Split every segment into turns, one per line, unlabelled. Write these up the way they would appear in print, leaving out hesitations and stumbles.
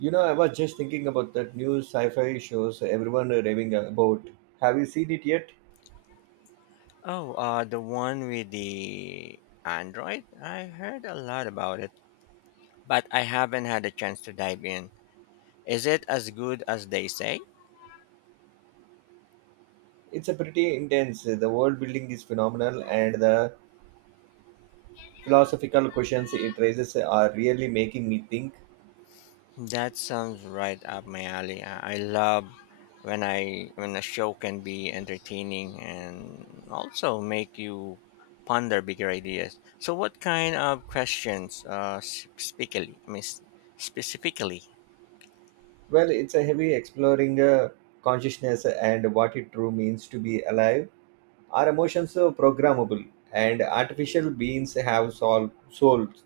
You know, I was just thinking about that new sci fi shows everyone are raving about. Have you seen it yet?
Oh, the one with the Android? I heard a lot about it, but I haven't had a chance to dive in. Is it as good as they say?
It's a pretty intense. The world building is phenomenal, and the philosophical questions it raises are really making me think.
That sounds right up my alley. I love when a show can be entertaining and also make you ponder bigger ideas. So, what kind of questions, specifically? Specifically.
Well, it's a heavy exploring consciousness and what it true means to be alive. Our emotions are programmable, and artificial beings have soul, souls.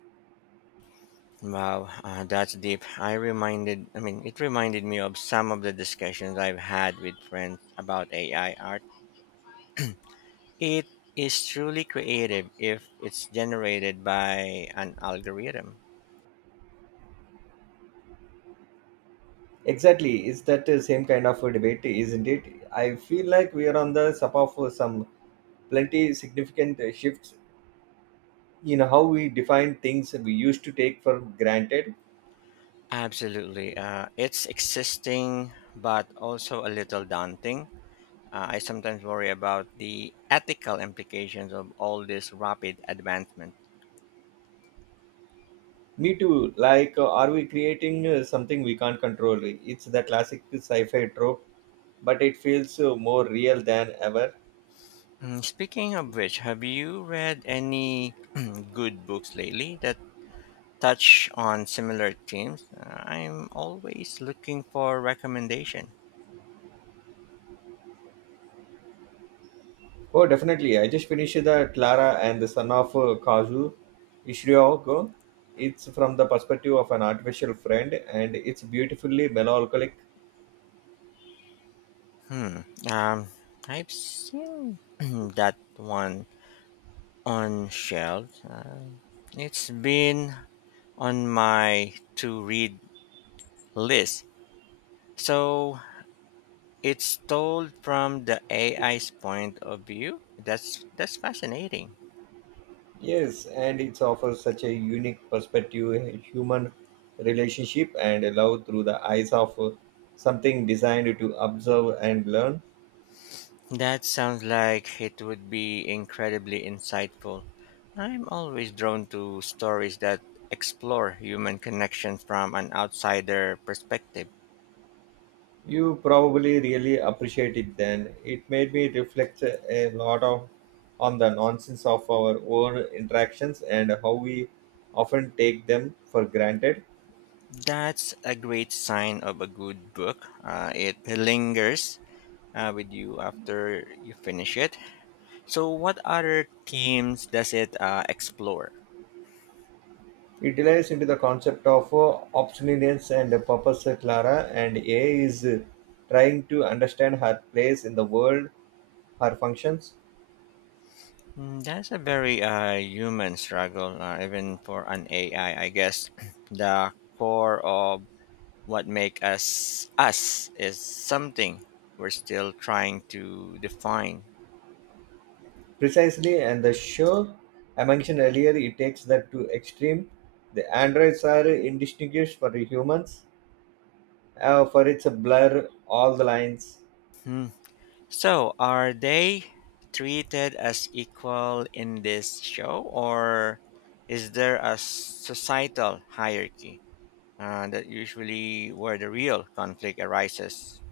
Wow, that's deep. I reminded, I mean, it reminded me of some of the discussions I've had with friends about AI art. It is truly creative if it's generated by an algorithm.
Exactly, it's that same kind of a debate, isn't it? I feel like we are on the sub of some plenty significant shifts in how we define things we used to take for granted.
Absolutely. It's existing, but also a little daunting. I sometimes worry about the ethical implications of all this rapid advancement.
Me too. Like, are we creating something we can't control? It's the classic sci-fi trope, but it feels more real than ever.
Mm, speaking of which, have you read any good books lately that touch on similar themes? I'm always looking for recommendation.
Oh, definitely. I just finished the Clara and the son of Kazu Ishiroko. It's from the perspective of an artificial friend, and it's beautifully melancholic.
Hmm. Um, I've seen that one on shelves. It's been on my to-read list. So it's told from the AI's point of view. That's fascinating.
Yes, and it offers such a unique perspective, a human relationship and love through the eyes of something designed to observe and learn.
That sounds like it would be incredibly insightful. I'm always drawn to stories that explore human connection from an outsider perspective.
You probably really appreciate it then. It made me reflect a lot of on the nonsense of our own interactions and how we often take them for granted.
That's a great sign of a good book. It lingers with you after you finish it. So, what other themes does it explore?
It delves into the concept of obsolescence and purpose. Clara, and A is trying to understand her place in the world, her functions
Mm, that's a very human struggle, even for an AI, I guess. The core of what make us us is something we're still trying to define.
precisely, and the show I mentioned earlier, it takes that to extreme. The androids are indistinguished for the humans, for it's a blur all the lines.
Hmm. So, are they treated as equal in this show, or is there a societal hierarchy that usually where the real conflict arises?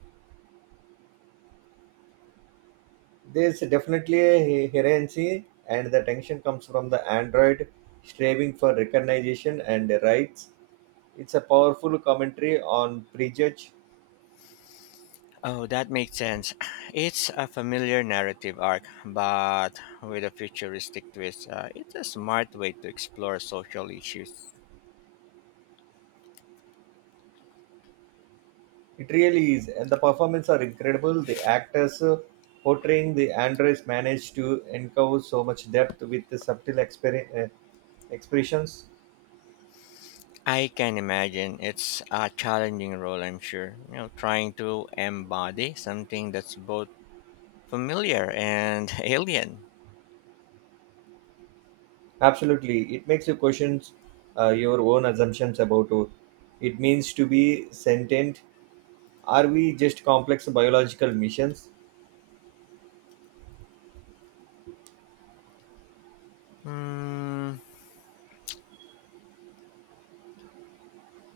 There's definitely a herency, and the tension comes from the android striving for recognition and rights. It's a powerful commentary on prejudge.
Oh, that makes sense. It's a familiar narrative arc, but with a futuristic twist. It's a smart way to explore social issues.
It really is, and the performances are incredible. The actors portraying the androids manage to uncover so much depth with the subtle expressions.
I can imagine it's a challenging role, I'm sure. You know, trying to embody something that's both familiar and alien.
Absolutely, it makes you question your own assumptions about what it means to be sentient. Are we just complex biological missions?
Mm,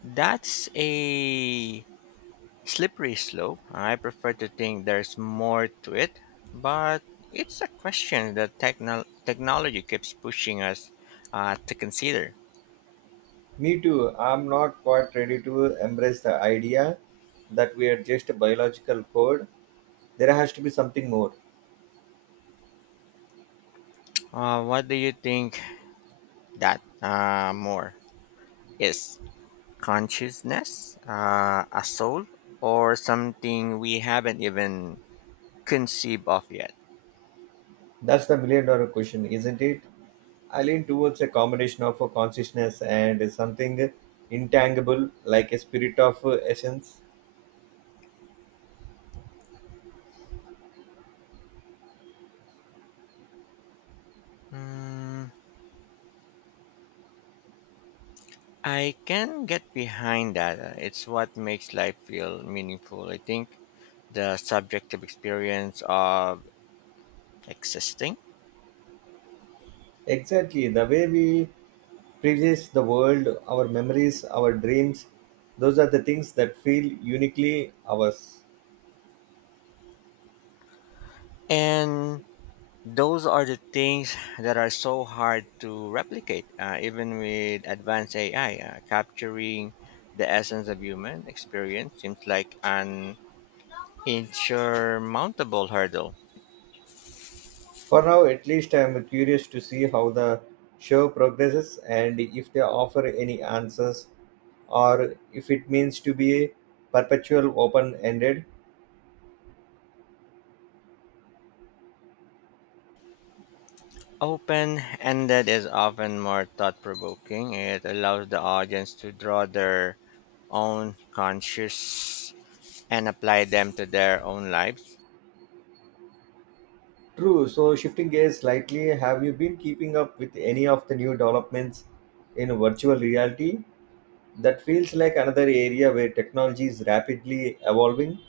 that's a slippery slope. I prefer to think there's more to it, but it's a question that technology keeps pushing us to consider.
Me too. I'm not quite ready to embrace the idea that we are just a biological code. There has to be something more.
What do you think that more is? Consciousness, a soul, or something we haven't even conceived of yet.
That's the million dollar question, isn't it? I lean towards a combination of a consciousness and something intangible like a spirit of essence.
Mm, I can get behind that. It's what makes life feel meaningful. I think the subjective experience of existing.
Exactly, the way we prejudice the world, our memories, our dreams, those are the things that feel uniquely ours.
And those are the things that are so hard to replicate, even with advanced AI. Capturing the essence of human experience seems like an insurmountable hurdle.
For now, at least, I am curious to see how the show progresses and if they offer any answers or if it means to be perpetual open ended.
Open ended is often more thought provoking. It allows the audience to draw their own conscious and apply them to their own lives.
True. So, shifting gears slightly, have you been keeping up with any of the new developments in virtual reality? That feels like another area where technology is rapidly evolving.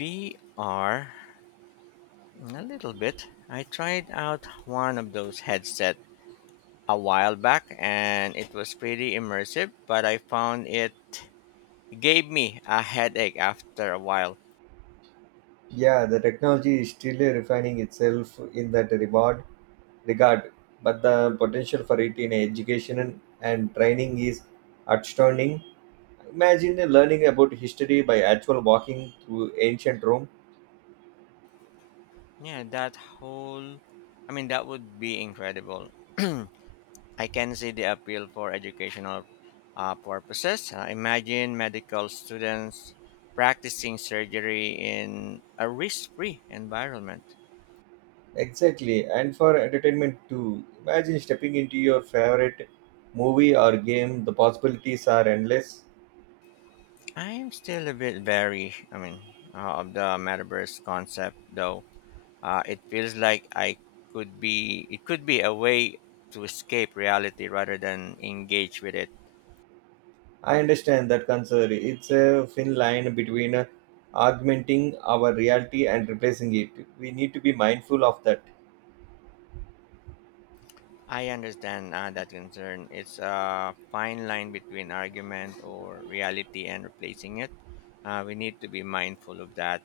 VR, a little bit. I tried out one of those headsets a while back and it was pretty immersive, but I found it gave me a headache after a while.
Yeah, the technology is still refining itself in that regard, but the potential for it in education and training is outstanding. Imagine learning about history by actual walking through ancient Rome.
Yeah, that whole. I mean, that would be incredible. I can see the appeal for educational purposes. Imagine medical students practicing surgery in a risk free environment.
Exactly, and for entertainment too. Imagine stepping into your favorite movie or game, the possibilities are endless.
I'm still a bit wary, of the metaverse concept, though. It feels like it could be a way to escape reality rather than engage with it.
I understand that concern. It's a thin line between augmenting our reality and replacing it. We need to be mindful of that.
I understand that concern. It's a fine line between argument or reality and replacing it. We need to be mindful of that.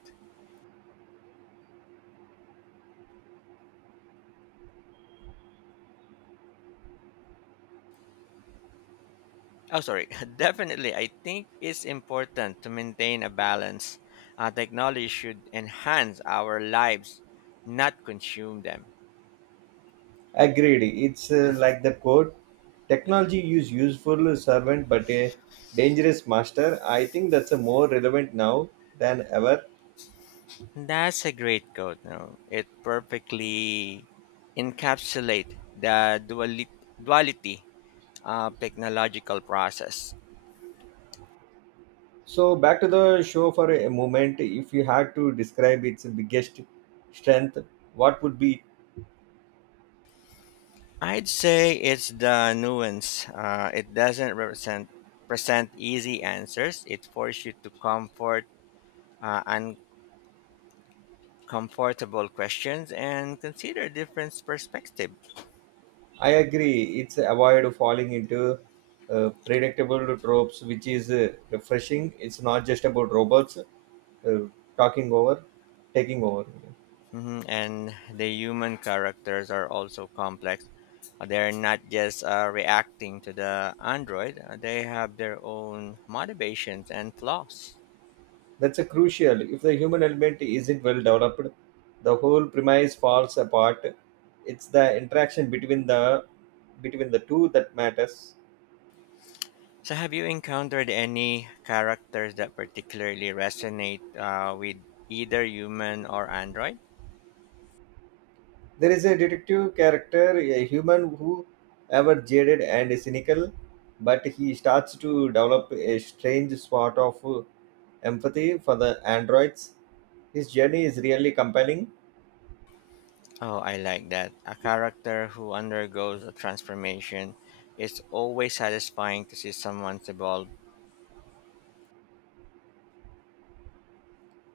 Oh, sorry. Definitely, I think it's important to maintain a balance. Technology should enhance our lives, not consume them.
Agreed, it's like the quote, technology is useful servant but a dangerous master. I think that's a more relevant now than ever.
That's a great quote. No, it perfectly encapsulate the duality of technological process.
So back to the show for a moment. If you had to describe its biggest strength, what would be?
I'd say it's the nuance. It doesn't represent present easy answers. It forces you to comfort uh, uncomfortable questions and consider different perspectives.
I agree. It's avoid falling into predictable tropes, which is refreshing. It's not just about robots uh, talking over, taking over.
Mhm, and the human characters are also complex. They're not just reacting to the android. They have their own motivations and flaws.
That's a crucial. If the human element isn't well developed, the whole premise falls apart. It's the interaction between the two that matters.
So, have you encountered any characters that particularly resonate with either human or android?
There is a detective character, a human who ever jaded and cynical, but he starts to develop a strange sort of empathy for the androids. His journey is really compelling.
Oh, I like that. A character who undergoes a transformation. It's always satisfying to see someone evolve.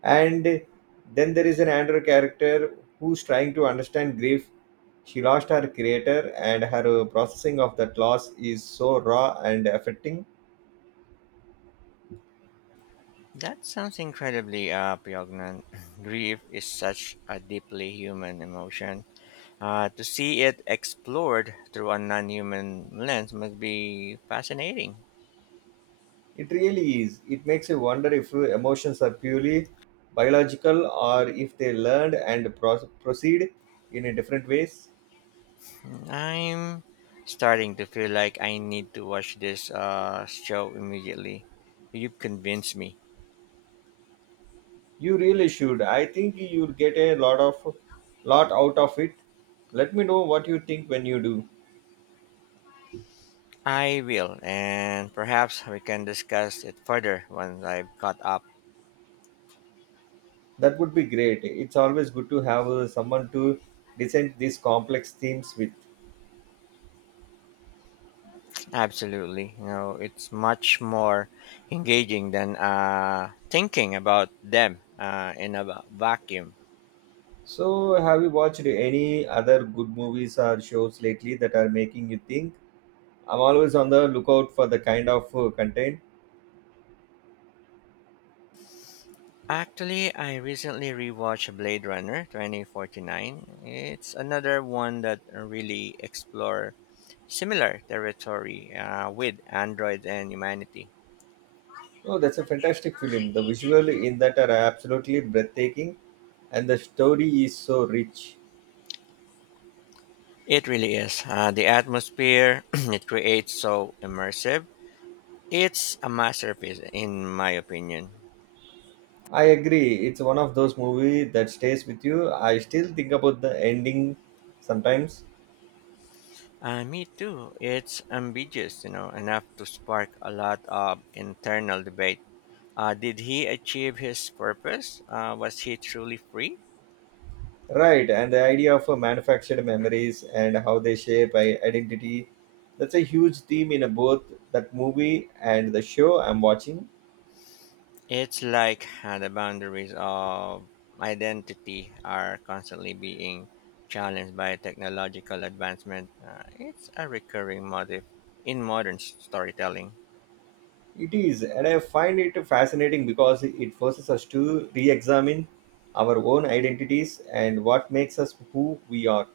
And then there is an android character who's trying to understand grief. She lost her creator, and her processing of that loss is so raw and affecting.
That sounds incredibly poignant. Grief is such a deeply human emotion. To see it explored through a non human lens must be fascinating.
It really is. It makes you wonder if your emotions are purely biological or if they learned and proceed in a different ways.
I'm starting to feel like I need to watch this show immediately. You've convinced me.
You really should. I think you'll get a lot out of it. Let me know what you think when you do.
I will, and perhaps we can discuss it further once I've caught up.
That would be great. It's always good to have someone to descend these complex themes with.
Absolutely. You know, it's much more engaging than thinking about them in a vacuum.
So, have you watched any other good movies or shows lately that are making you think? I'm always on the lookout for the kind of content.
Actually, I recently rewatched Blade Runner 2049. It's another one that really explore similar territory with Android and Humanity.
Oh, that's a fantastic film. The visual in that are absolutely breathtaking, and the story is so rich.
It really is. The atmosphere it creates so immersive. It's a masterpiece, in my opinion.
I agree. It's one of those movies that stays with you. I still think about the ending sometimes.
Me too. It's ambiguous, you know, enough to spark a lot of internal debate. Did he achieve his purpose? Was he truly free?
Right, and the idea of manufactured memories and how they shape identity. That's a huge theme in both that movie and the show I'm watching.
It's like the boundaries of identity are constantly being challenged by technological advancement. It's a recurring motif in modern storytelling.
It is, and I find it fascinating because it forces us to re examine our own identities and what makes us who we are.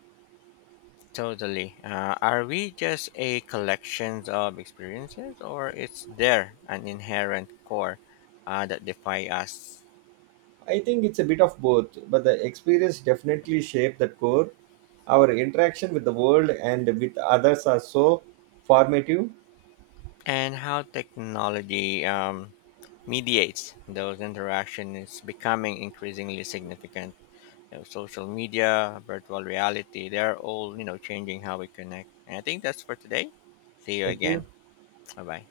Totally. Are we just a collection of experiences, or is there an inherent core that defy us?
I think it's a bit of both, but the experience definitely shaped that core. Our interaction with the world and with others are so formative.
And how technology mediates those interactions is becoming increasingly significant. You know, social media, virtual reality, they're all, you know, changing how we connect. And I think that's for today. See you
Thank you.
again. Bye bye.